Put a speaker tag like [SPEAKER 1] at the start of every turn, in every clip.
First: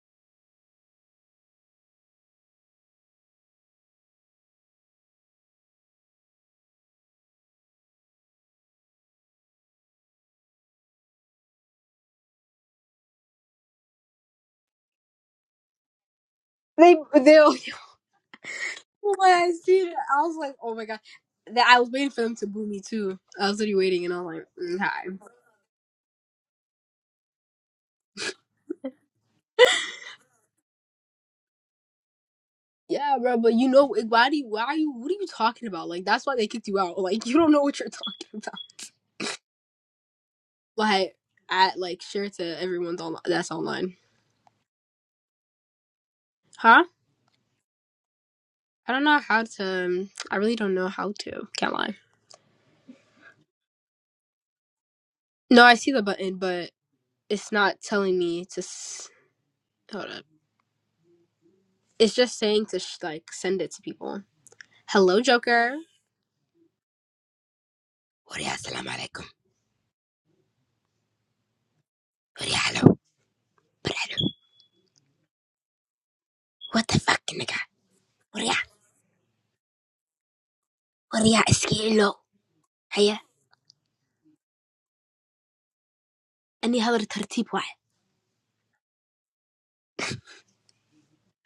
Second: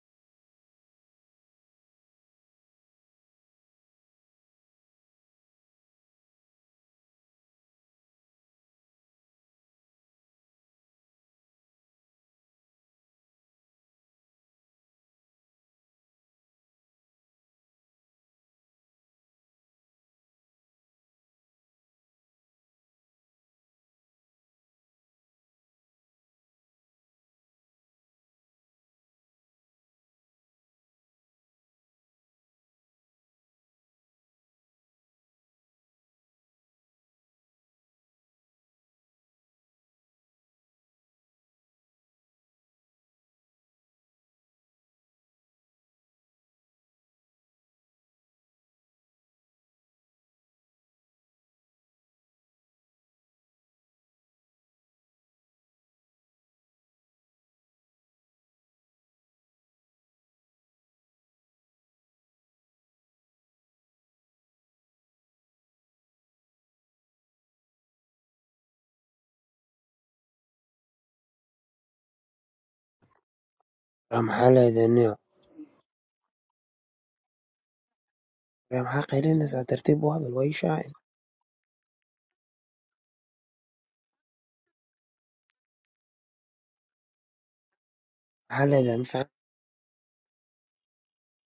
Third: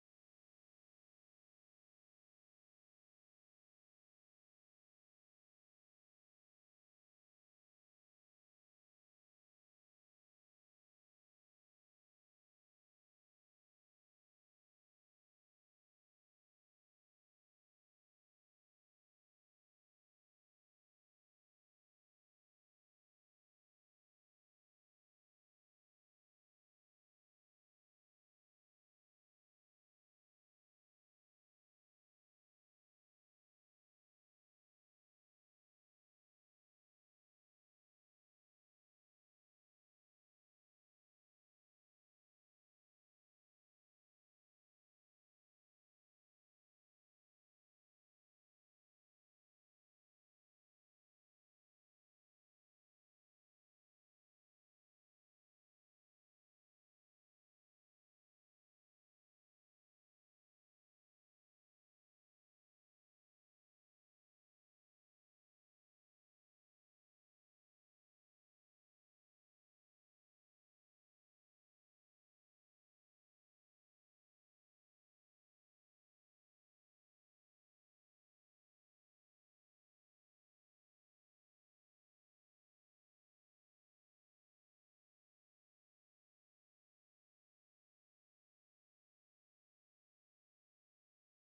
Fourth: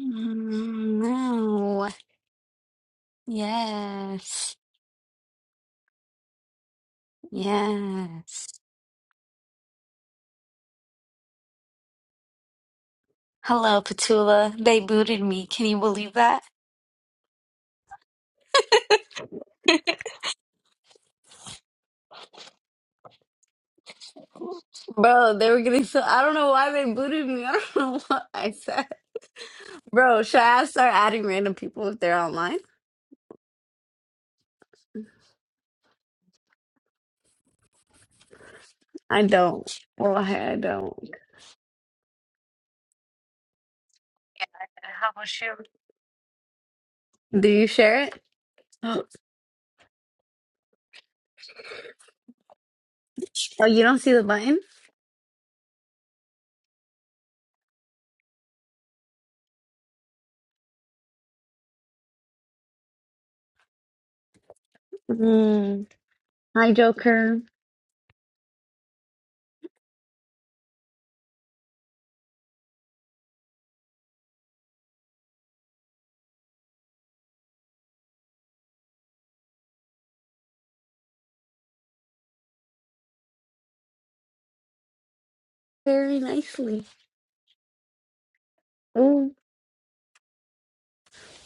[SPEAKER 1] Mm, No. Yes. Yes. Hello, Petula. They booted me. Can you believe that?
[SPEAKER 2] They they when I seen it, I was like, oh my god. That I was waiting for them to boo me too. I was already waiting, and I was like, mm, hi.
[SPEAKER 1] Bro, they were getting so I don't know why they booted me. I don't know what I said. Bro, should I start adding random people if they're online?
[SPEAKER 2] Yeah, bro. But you know, like, why do you? Why are you? What are you talking about? Like, that's why they kicked you out. Like, you don't know what you're talking about.
[SPEAKER 1] I don't. Well, I I don't.
[SPEAKER 2] like at like share to everyone's online. That's online,
[SPEAKER 1] How about you?
[SPEAKER 2] huh?
[SPEAKER 1] Do you share
[SPEAKER 2] I don't
[SPEAKER 1] it?
[SPEAKER 2] know how to. um, I really don't know how to. Can't lie.
[SPEAKER 1] Oh, you don't see the button?
[SPEAKER 2] No, I see the button, but it's not telling me to. S- hold up. It's just saying to sh- like send it to people. Hello, Joker.
[SPEAKER 1] Mm, Hi, Joker.
[SPEAKER 2] Hola, Horyalo, horyalo.
[SPEAKER 3] رام حلقة دنيا
[SPEAKER 2] What the fuck, nigga? Horya,
[SPEAKER 3] رام حلقة لنا ترتيب واضح وأي شاعر
[SPEAKER 2] horya, iskilo. Hiya,
[SPEAKER 1] Very
[SPEAKER 2] any
[SPEAKER 1] nicely.
[SPEAKER 2] other tertib wae.
[SPEAKER 3] حلقة ده مش عارف-
[SPEAKER 1] Oh,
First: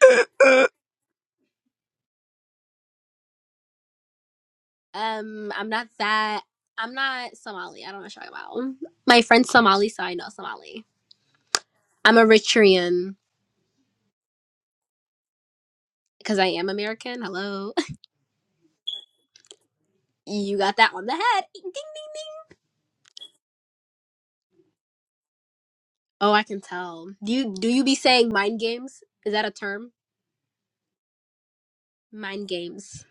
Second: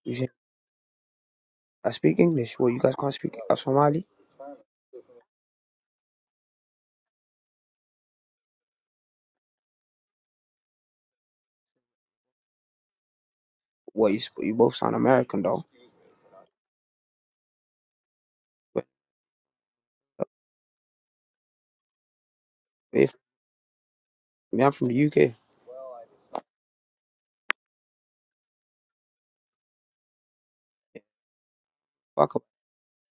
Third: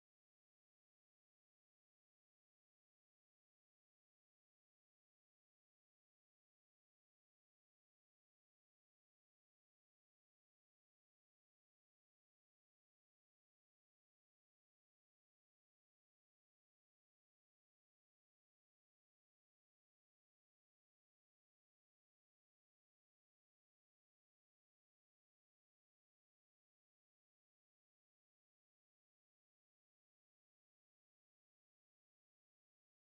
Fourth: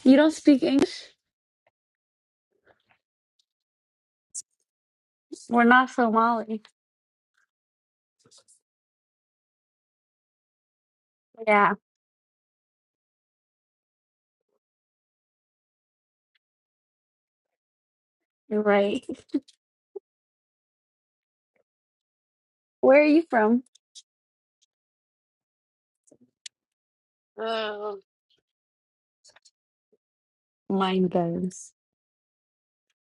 [SPEAKER 1] you
[SPEAKER 3] مش-
[SPEAKER 1] don't speak English?
[SPEAKER 3] I speak English well you guys can't speak uh, Somali
[SPEAKER 2] Um,
[SPEAKER 1] we're
[SPEAKER 2] I'm not
[SPEAKER 1] not
[SPEAKER 2] that.
[SPEAKER 1] Somali.
[SPEAKER 2] I'm not Somali. I don't know what you're talking about. My friend's Somali, so I know Somali.
[SPEAKER 1] Yeah.
[SPEAKER 2] I'm Eritrean
[SPEAKER 3] well you, sp- you both sound American though
[SPEAKER 2] because I am American. Hello.
[SPEAKER 3] but
[SPEAKER 1] Right.
[SPEAKER 2] You got that on the head. Ding, ding.
[SPEAKER 1] Where are
[SPEAKER 3] if
[SPEAKER 1] you from?
[SPEAKER 3] me, I'm from the UK
[SPEAKER 2] Oh, I can tell. Do you do you be
[SPEAKER 1] Oh,
[SPEAKER 2] saying mind games? Is that a term?
[SPEAKER 1] Mind goes.
[SPEAKER 3] fuck up
[SPEAKER 2] Mind games.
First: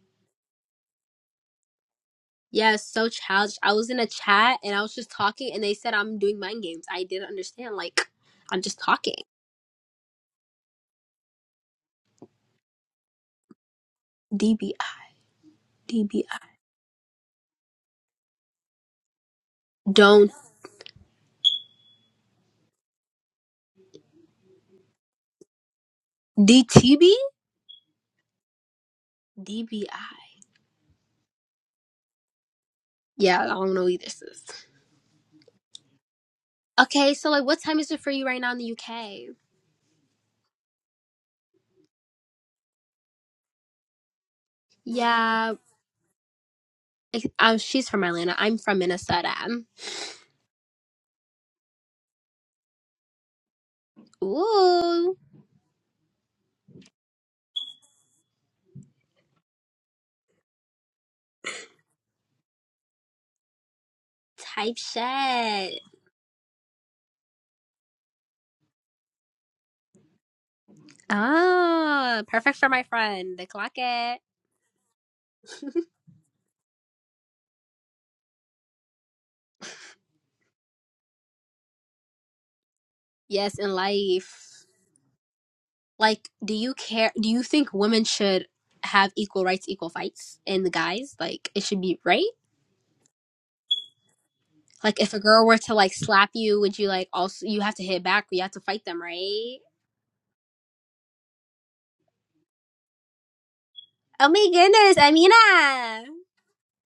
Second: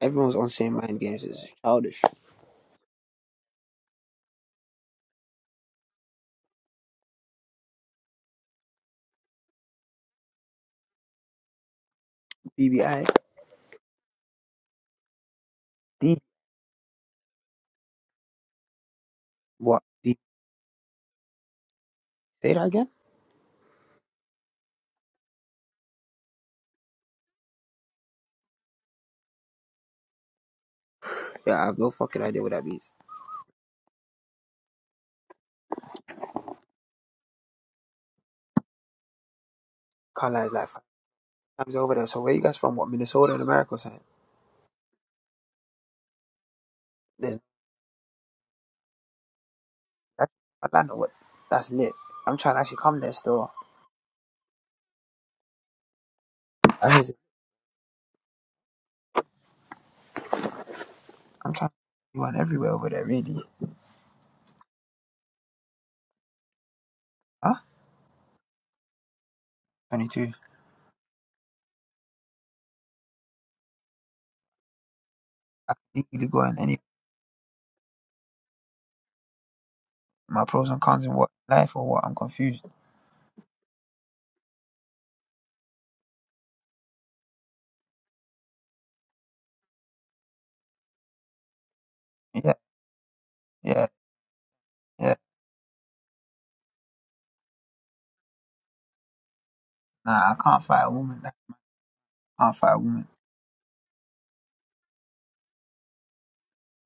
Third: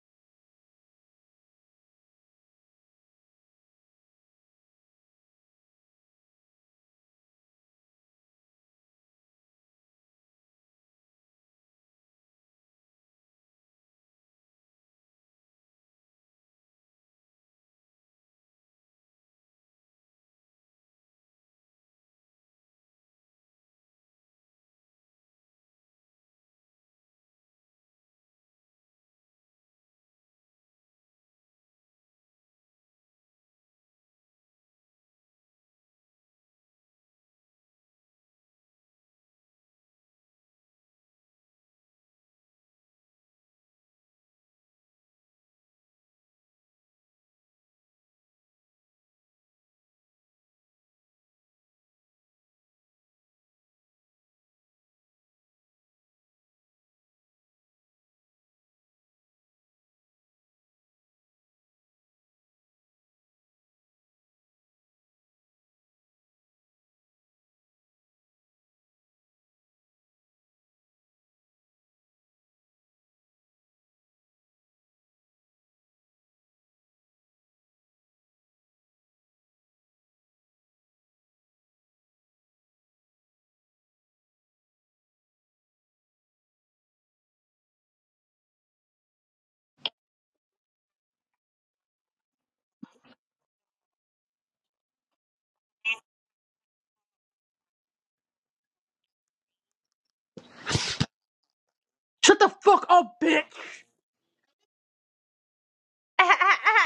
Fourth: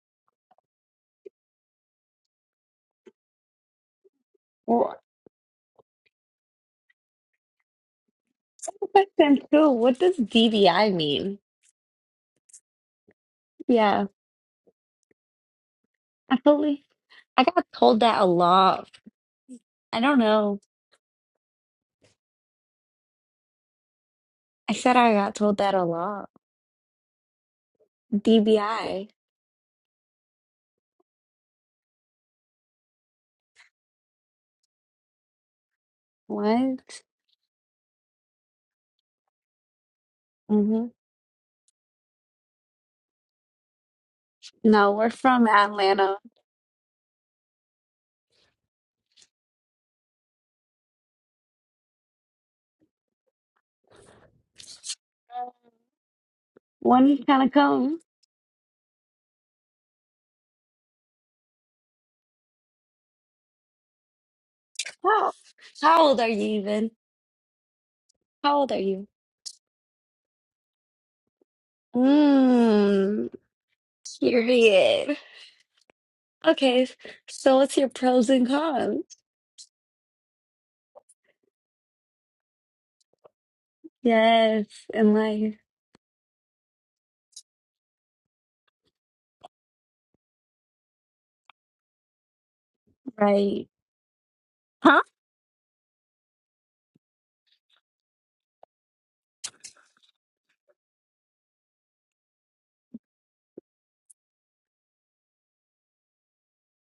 [SPEAKER 3] everyone's on the same mind games it's childish
[SPEAKER 2] Yeah, it's so childish. I was in a chat and I was
[SPEAKER 1] Well,
[SPEAKER 2] just talking, and they said I'm doing mind games. I didn't understand. Like, I'm just talking.
[SPEAKER 1] question two. What does DVI mean?
[SPEAKER 3] BBI
[SPEAKER 1] Yeah.
[SPEAKER 2] DBI.
[SPEAKER 3] D
[SPEAKER 2] DBI.
[SPEAKER 1] I totally. I got told that a lot.
[SPEAKER 3] what
[SPEAKER 1] I
[SPEAKER 3] D
[SPEAKER 1] don't
[SPEAKER 2] Don't.
[SPEAKER 1] know.
[SPEAKER 3] say that again
[SPEAKER 1] I said I got told that a lot.
[SPEAKER 2] DTB?
[SPEAKER 1] DVI.
[SPEAKER 2] DBI.
[SPEAKER 3] yeah I have no fucking idea what that means
[SPEAKER 2] Yeah, I don't know either, sis.
[SPEAKER 1] What?
[SPEAKER 2] Okay, so like, what time is it for you right now in the UK?
[SPEAKER 3] Carla is like five
[SPEAKER 1] hmm
[SPEAKER 3] times over there so where you guys from what Minnesota and America saying
[SPEAKER 1] No, we're from
[SPEAKER 2] Yeah,
[SPEAKER 1] Atlanta.
[SPEAKER 2] I,
[SPEAKER 3] there's
[SPEAKER 2] uh, she's from Atlanta. I'm from Minnesota.
[SPEAKER 3] Atlanta what that's lit I'm trying to actually come there still
[SPEAKER 2] Ooh,
[SPEAKER 3] I-
[SPEAKER 1] When you kind of come?
[SPEAKER 3] I'm trying to you everywhere over there really
[SPEAKER 2] type
[SPEAKER 1] How,
[SPEAKER 2] shit.
[SPEAKER 1] how old are you even?
[SPEAKER 3] Huh?
[SPEAKER 1] How old are you?
[SPEAKER 3] 22.
[SPEAKER 2] Ah, perfect for my
[SPEAKER 1] Mmm,
[SPEAKER 2] friend. The clock it.
[SPEAKER 1] period.
[SPEAKER 3] I can easily go in any
[SPEAKER 1] Okay, so what's your pros and cons?
[SPEAKER 3] my pros and cons in what life or what I'm confused.
[SPEAKER 2] Yes, in
[SPEAKER 1] Yes,
[SPEAKER 2] life.
[SPEAKER 1] in life,
[SPEAKER 2] Like, do you care? Do you think women should have equal rights, equal fights, and the guys? Like, it should be right.
[SPEAKER 3] Yeah,
[SPEAKER 1] right.
[SPEAKER 3] yeah,
[SPEAKER 1] Huh?
[SPEAKER 2] Like if
[SPEAKER 3] yeah.
[SPEAKER 2] a girl were to like slap you, would you like also you have to hit back? You have to fight them, right?
[SPEAKER 3] Nah, I can't fight a woman. I
[SPEAKER 4] Shut the
[SPEAKER 3] can't fight a
[SPEAKER 4] fuck
[SPEAKER 3] woman.
[SPEAKER 4] up, bitch!
[SPEAKER 2] Oh my goodness, Amina.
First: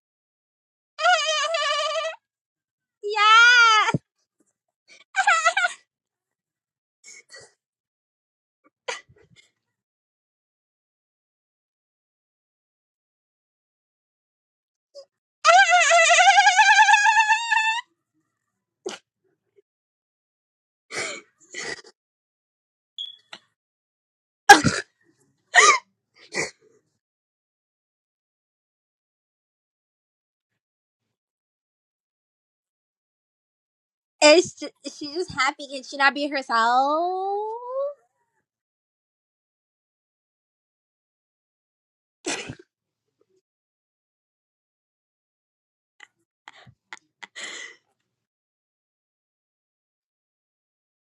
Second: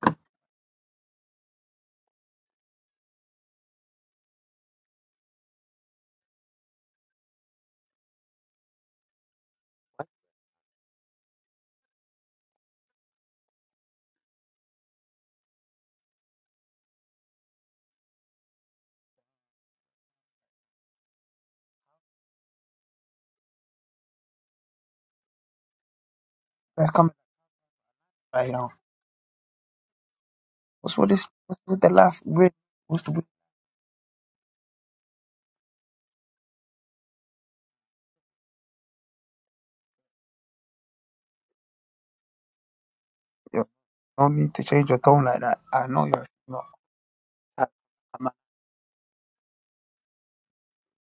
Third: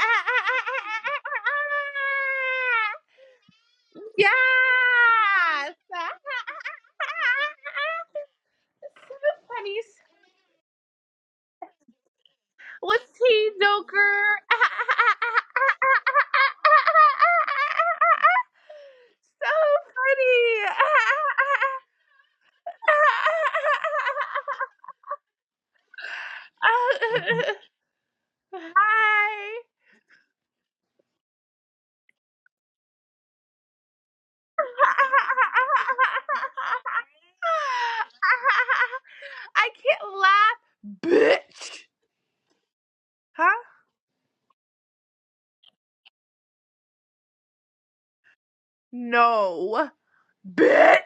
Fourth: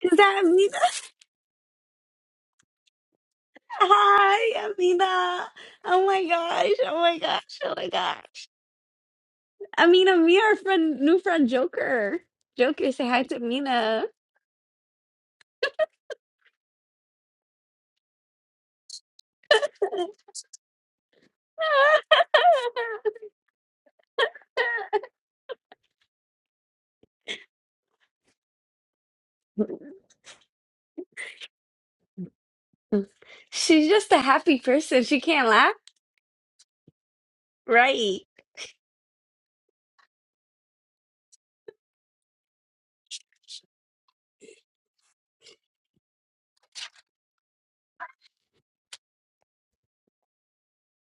[SPEAKER 1] Is that Amina?
[SPEAKER 2] Yeah.
[SPEAKER 4] yes!
[SPEAKER 1] Hi, Amina. Oh my gosh. Oh my gosh. Oh my gosh.
[SPEAKER 4] So Funny. funniest.
[SPEAKER 1] Amina, me, our friend, new friend Joker. Joker, say
[SPEAKER 4] What's
[SPEAKER 1] hi to
[SPEAKER 4] he, Joker?
[SPEAKER 1] Amina.
[SPEAKER 4] so funny.
[SPEAKER 3] That's coming right now. What's with this? What's with the laugh? Weird. what's the weird?
[SPEAKER 1] She's just a
[SPEAKER 2] Is
[SPEAKER 1] happy
[SPEAKER 2] j-
[SPEAKER 1] person.
[SPEAKER 2] she
[SPEAKER 1] She
[SPEAKER 2] just
[SPEAKER 1] can't
[SPEAKER 2] happy?
[SPEAKER 1] laugh.
[SPEAKER 2] Can she not be herself?
[SPEAKER 1] Right.
[SPEAKER 4] Hi. I can't laugh, bitch. Huh?
[SPEAKER 3] You don't need to change your tone like that. I know you're not. I, I'm not
[SPEAKER 4] No, bitch.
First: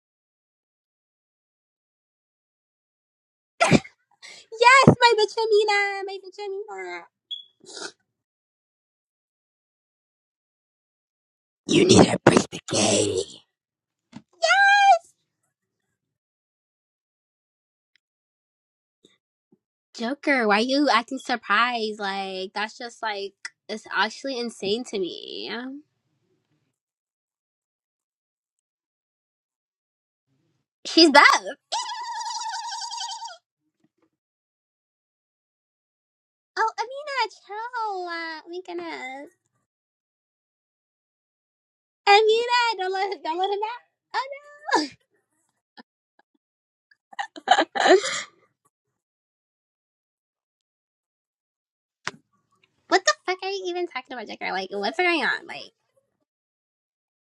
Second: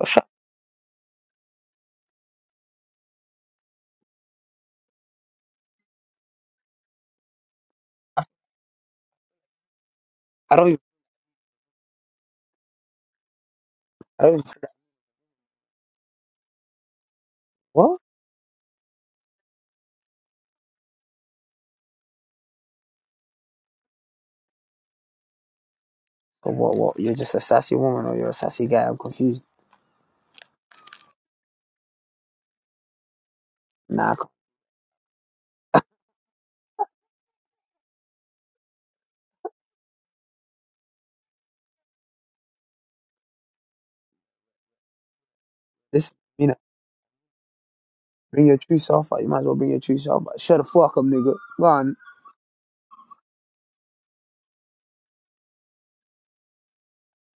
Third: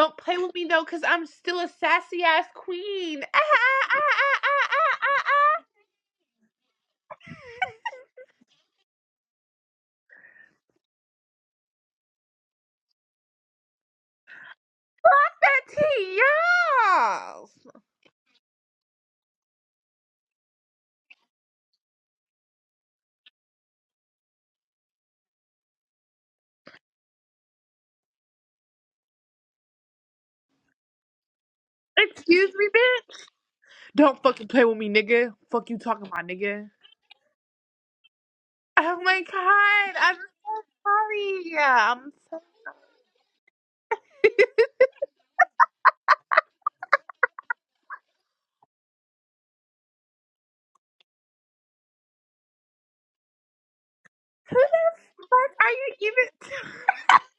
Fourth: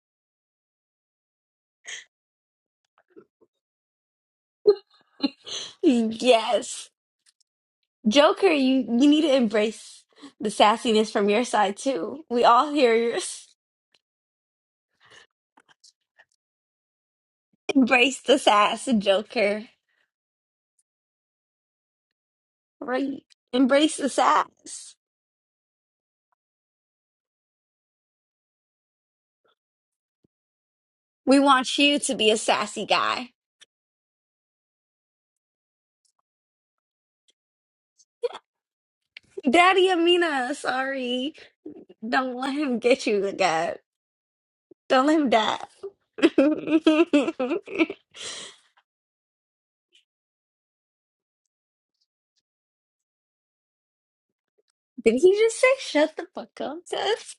[SPEAKER 3] oh, shut.
[SPEAKER 4] play with me though, cause I'm still a sassy ass queen. Ah, ah, ah, ah,
[SPEAKER 2] Yes,
[SPEAKER 4] ah,
[SPEAKER 2] my bitch
[SPEAKER 4] ah,
[SPEAKER 2] Amina, my bitch
[SPEAKER 1] Yes.
[SPEAKER 2] Amina.
[SPEAKER 4] ah.
[SPEAKER 3] I,
[SPEAKER 1] Joker, you, you need to embrace the
[SPEAKER 3] I don't. Even,
[SPEAKER 1] sassiness from your side
[SPEAKER 2] You need a
[SPEAKER 1] too.
[SPEAKER 2] break
[SPEAKER 1] We
[SPEAKER 2] the
[SPEAKER 1] all hear
[SPEAKER 2] game.
[SPEAKER 1] yours.
[SPEAKER 3] I don't. Even,
[SPEAKER 4] Fuck that tea, y'all.
[SPEAKER 3] what?
[SPEAKER 1] Embrace the sass, Joker.
[SPEAKER 2] Joker, why you acting surprised? Like that's just
[SPEAKER 1] Right.
[SPEAKER 2] like it's
[SPEAKER 1] Embrace the
[SPEAKER 2] actually insane
[SPEAKER 1] sass.
[SPEAKER 2] to me.
[SPEAKER 3] But what? What? You're just a sassy woman or you're a sassy guy? I'm confused.
[SPEAKER 2] She's
[SPEAKER 1] We
[SPEAKER 2] Beth.
[SPEAKER 1] want you to be a
[SPEAKER 4] Excuse me,
[SPEAKER 1] sassy
[SPEAKER 4] bitch.
[SPEAKER 1] guy.
[SPEAKER 3] Nah, I
[SPEAKER 4] Don't
[SPEAKER 3] can't-
[SPEAKER 4] fucking play with me, nigga. Fuck you talking about, nigga.
[SPEAKER 2] Oh, Amina, chill. Uh, oh my
[SPEAKER 4] Oh my
[SPEAKER 2] goodness.
[SPEAKER 1] Daddy
[SPEAKER 4] god, I'm so
[SPEAKER 1] Amina, sorry.
[SPEAKER 4] sorry. I'm
[SPEAKER 1] Don't
[SPEAKER 4] so.
[SPEAKER 1] let
[SPEAKER 2] Amina,
[SPEAKER 1] him
[SPEAKER 2] don't
[SPEAKER 1] get
[SPEAKER 2] let, him,
[SPEAKER 1] you
[SPEAKER 2] don't let him
[SPEAKER 1] again.
[SPEAKER 2] out. Oh,
[SPEAKER 1] Don't let him die.
[SPEAKER 3] this you know.
[SPEAKER 2] no.
[SPEAKER 3] Bring your true self out. You might as well bring your true self out. Shut the fuck up, nigga. Go on.
[SPEAKER 2] What the fuck are you even talking about, Jacker? Like, what's
[SPEAKER 1] Did
[SPEAKER 2] going
[SPEAKER 1] he
[SPEAKER 2] on?
[SPEAKER 4] What
[SPEAKER 1] just say
[SPEAKER 4] are
[SPEAKER 2] Like,
[SPEAKER 4] you
[SPEAKER 1] shut the fuck
[SPEAKER 4] even,
[SPEAKER 1] up, Seth?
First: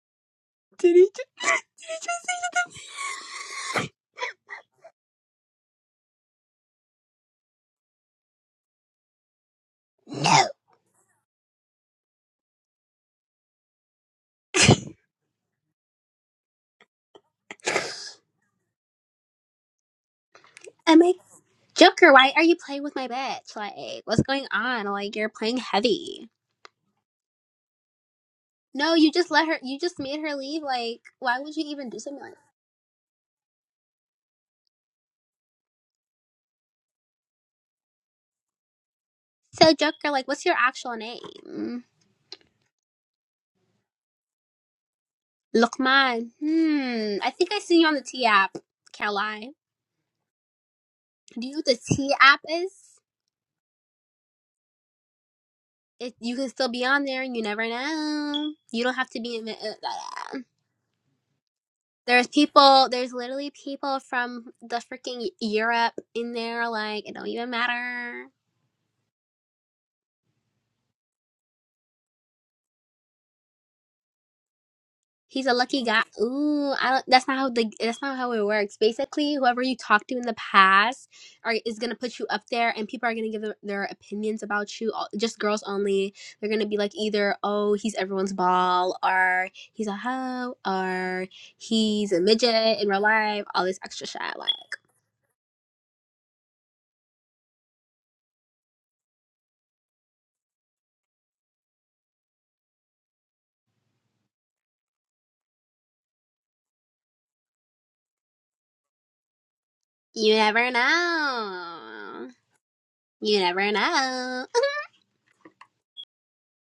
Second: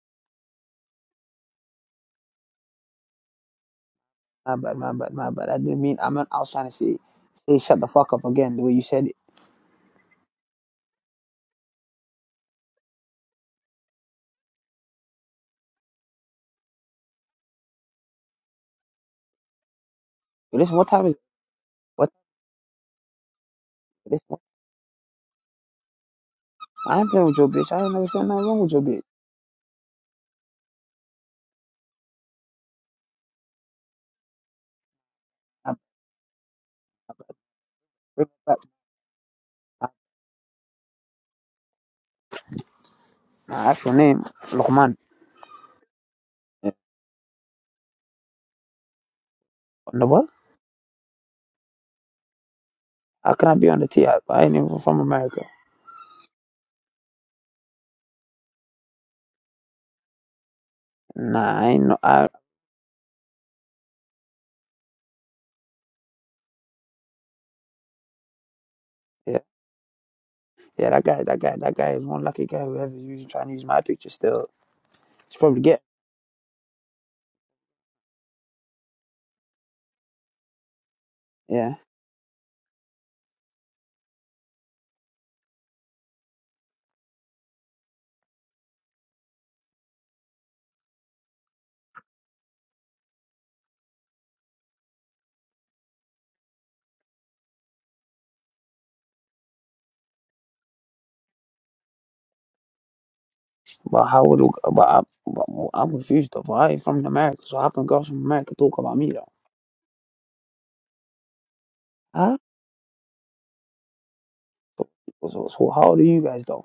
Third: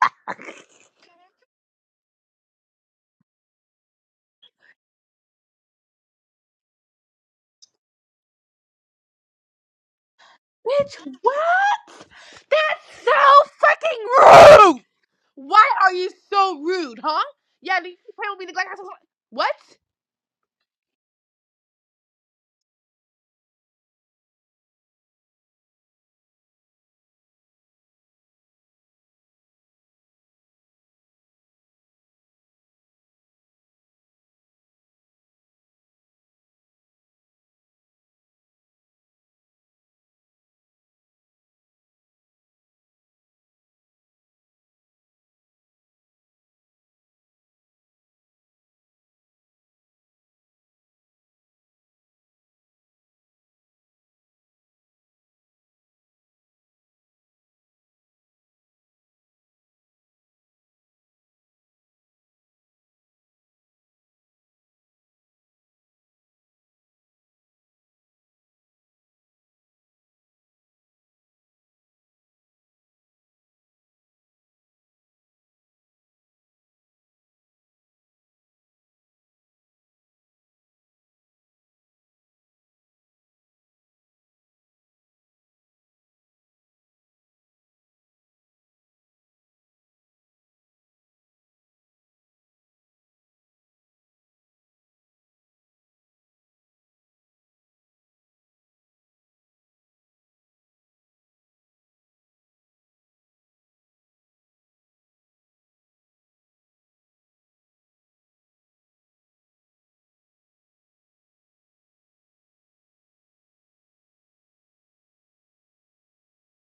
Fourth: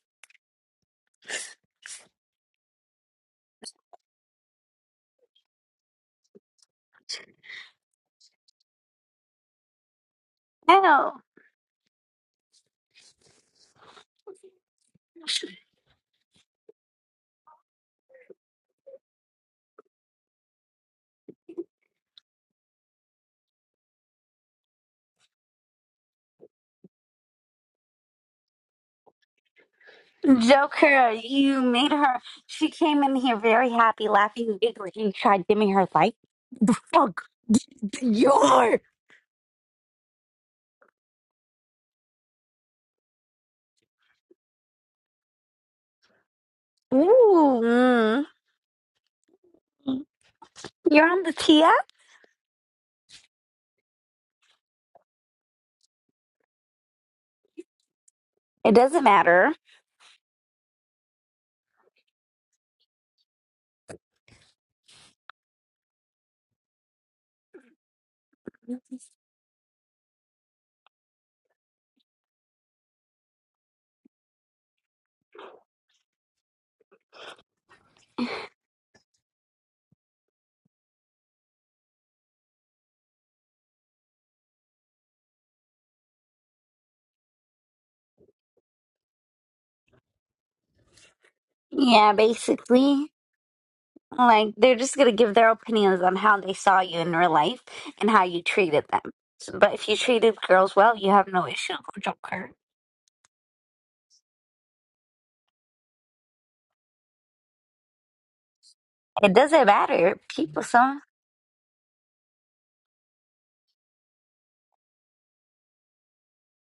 [SPEAKER 2] did he just, did he just say something?
[SPEAKER 3] My bad, my bad, my bad. I didn't mean. I meant I was trying to say, say shut the fuck up again. The way you said it.
[SPEAKER 2] No.
[SPEAKER 4] bitch?
[SPEAKER 1] Hell.
[SPEAKER 4] What? That's so fucking rude. Why are you so rude, huh? Yeah, nigga, you playing with me nigga, like I was. What?
[SPEAKER 3] Yo, Listen, what
[SPEAKER 2] I'm
[SPEAKER 3] time is
[SPEAKER 2] like,
[SPEAKER 3] what?
[SPEAKER 2] Joker, why are you playing with my bitch? Like,
[SPEAKER 3] This
[SPEAKER 2] what's going on? Like, you're playing heavy.
[SPEAKER 3] I ain't playing with your bitch. I ain't never said nothing wrong with your
[SPEAKER 2] No,
[SPEAKER 3] bitch.
[SPEAKER 2] you just let her, you just made her leave. Like,
[SPEAKER 1] Joker,
[SPEAKER 2] why would
[SPEAKER 1] you
[SPEAKER 2] you
[SPEAKER 1] made
[SPEAKER 2] even do
[SPEAKER 1] her.
[SPEAKER 2] something like
[SPEAKER 1] She came in here very happy, laughing, and giggling. You tried dimming
[SPEAKER 3] I
[SPEAKER 1] her light. The fuck?
[SPEAKER 3] bring back
[SPEAKER 1] You're.
[SPEAKER 2] that? So,
[SPEAKER 3] my,
[SPEAKER 2] Joker, like, what's your actual name?
[SPEAKER 3] my actual name, Luqman.
[SPEAKER 2] Lukman.
[SPEAKER 3] Eh,
[SPEAKER 2] Hmm. I think I
[SPEAKER 1] Ooh.
[SPEAKER 2] see you on the
[SPEAKER 1] mm.
[SPEAKER 2] T app. Can't lie.
[SPEAKER 3] No what?
[SPEAKER 1] You're on the
[SPEAKER 2] Do you know what
[SPEAKER 1] TF?
[SPEAKER 2] the T app is?
[SPEAKER 3] How can I be on the T? I, I ain't even from America.
[SPEAKER 2] It, you can still be on there, and you never know.
[SPEAKER 1] It
[SPEAKER 2] You don't
[SPEAKER 1] doesn't
[SPEAKER 2] have to be. in-
[SPEAKER 1] matter.
[SPEAKER 2] uh, uh,
[SPEAKER 3] Nah, I ain't no.
[SPEAKER 2] There's
[SPEAKER 3] I
[SPEAKER 2] people. There's literally people from the freaking E-, Europe in there. Like it don't even matter.
[SPEAKER 3] yeah, yeah. That guy, that guy, that guy is one lucky guy who ever used trying to use my picture. Still, he's
[SPEAKER 2] He's a
[SPEAKER 3] probably get.
[SPEAKER 2] lucky guy. Ooh, I don't. That's not how the. That's not how it works. Basically, whoever you talked to in the past are
[SPEAKER 3] Yeah.
[SPEAKER 2] is gonna put you up there, and people are gonna give their, their opinions about you. all- Just girls only. They're gonna be like either, oh, he's everyone's ball, or he's a hoe, or he's
[SPEAKER 1] Yeah,
[SPEAKER 2] a midget in real
[SPEAKER 1] basically.
[SPEAKER 2] life. All this extra shit. Like
[SPEAKER 1] Like they're just gonna give their opinions on how they saw you in real life and how you treated them. So, but if you treated girls well, you have no issue with Joker.
[SPEAKER 3] But how would but I but I'm confused though. But I ain't from America, so how can girls from America talk about me though?
[SPEAKER 1] It doesn't matter.
[SPEAKER 2] you
[SPEAKER 1] People,
[SPEAKER 2] never
[SPEAKER 1] some
[SPEAKER 2] know.
[SPEAKER 3] Huh?
[SPEAKER 2] You never know.
[SPEAKER 3] So, so, so how do you guys though?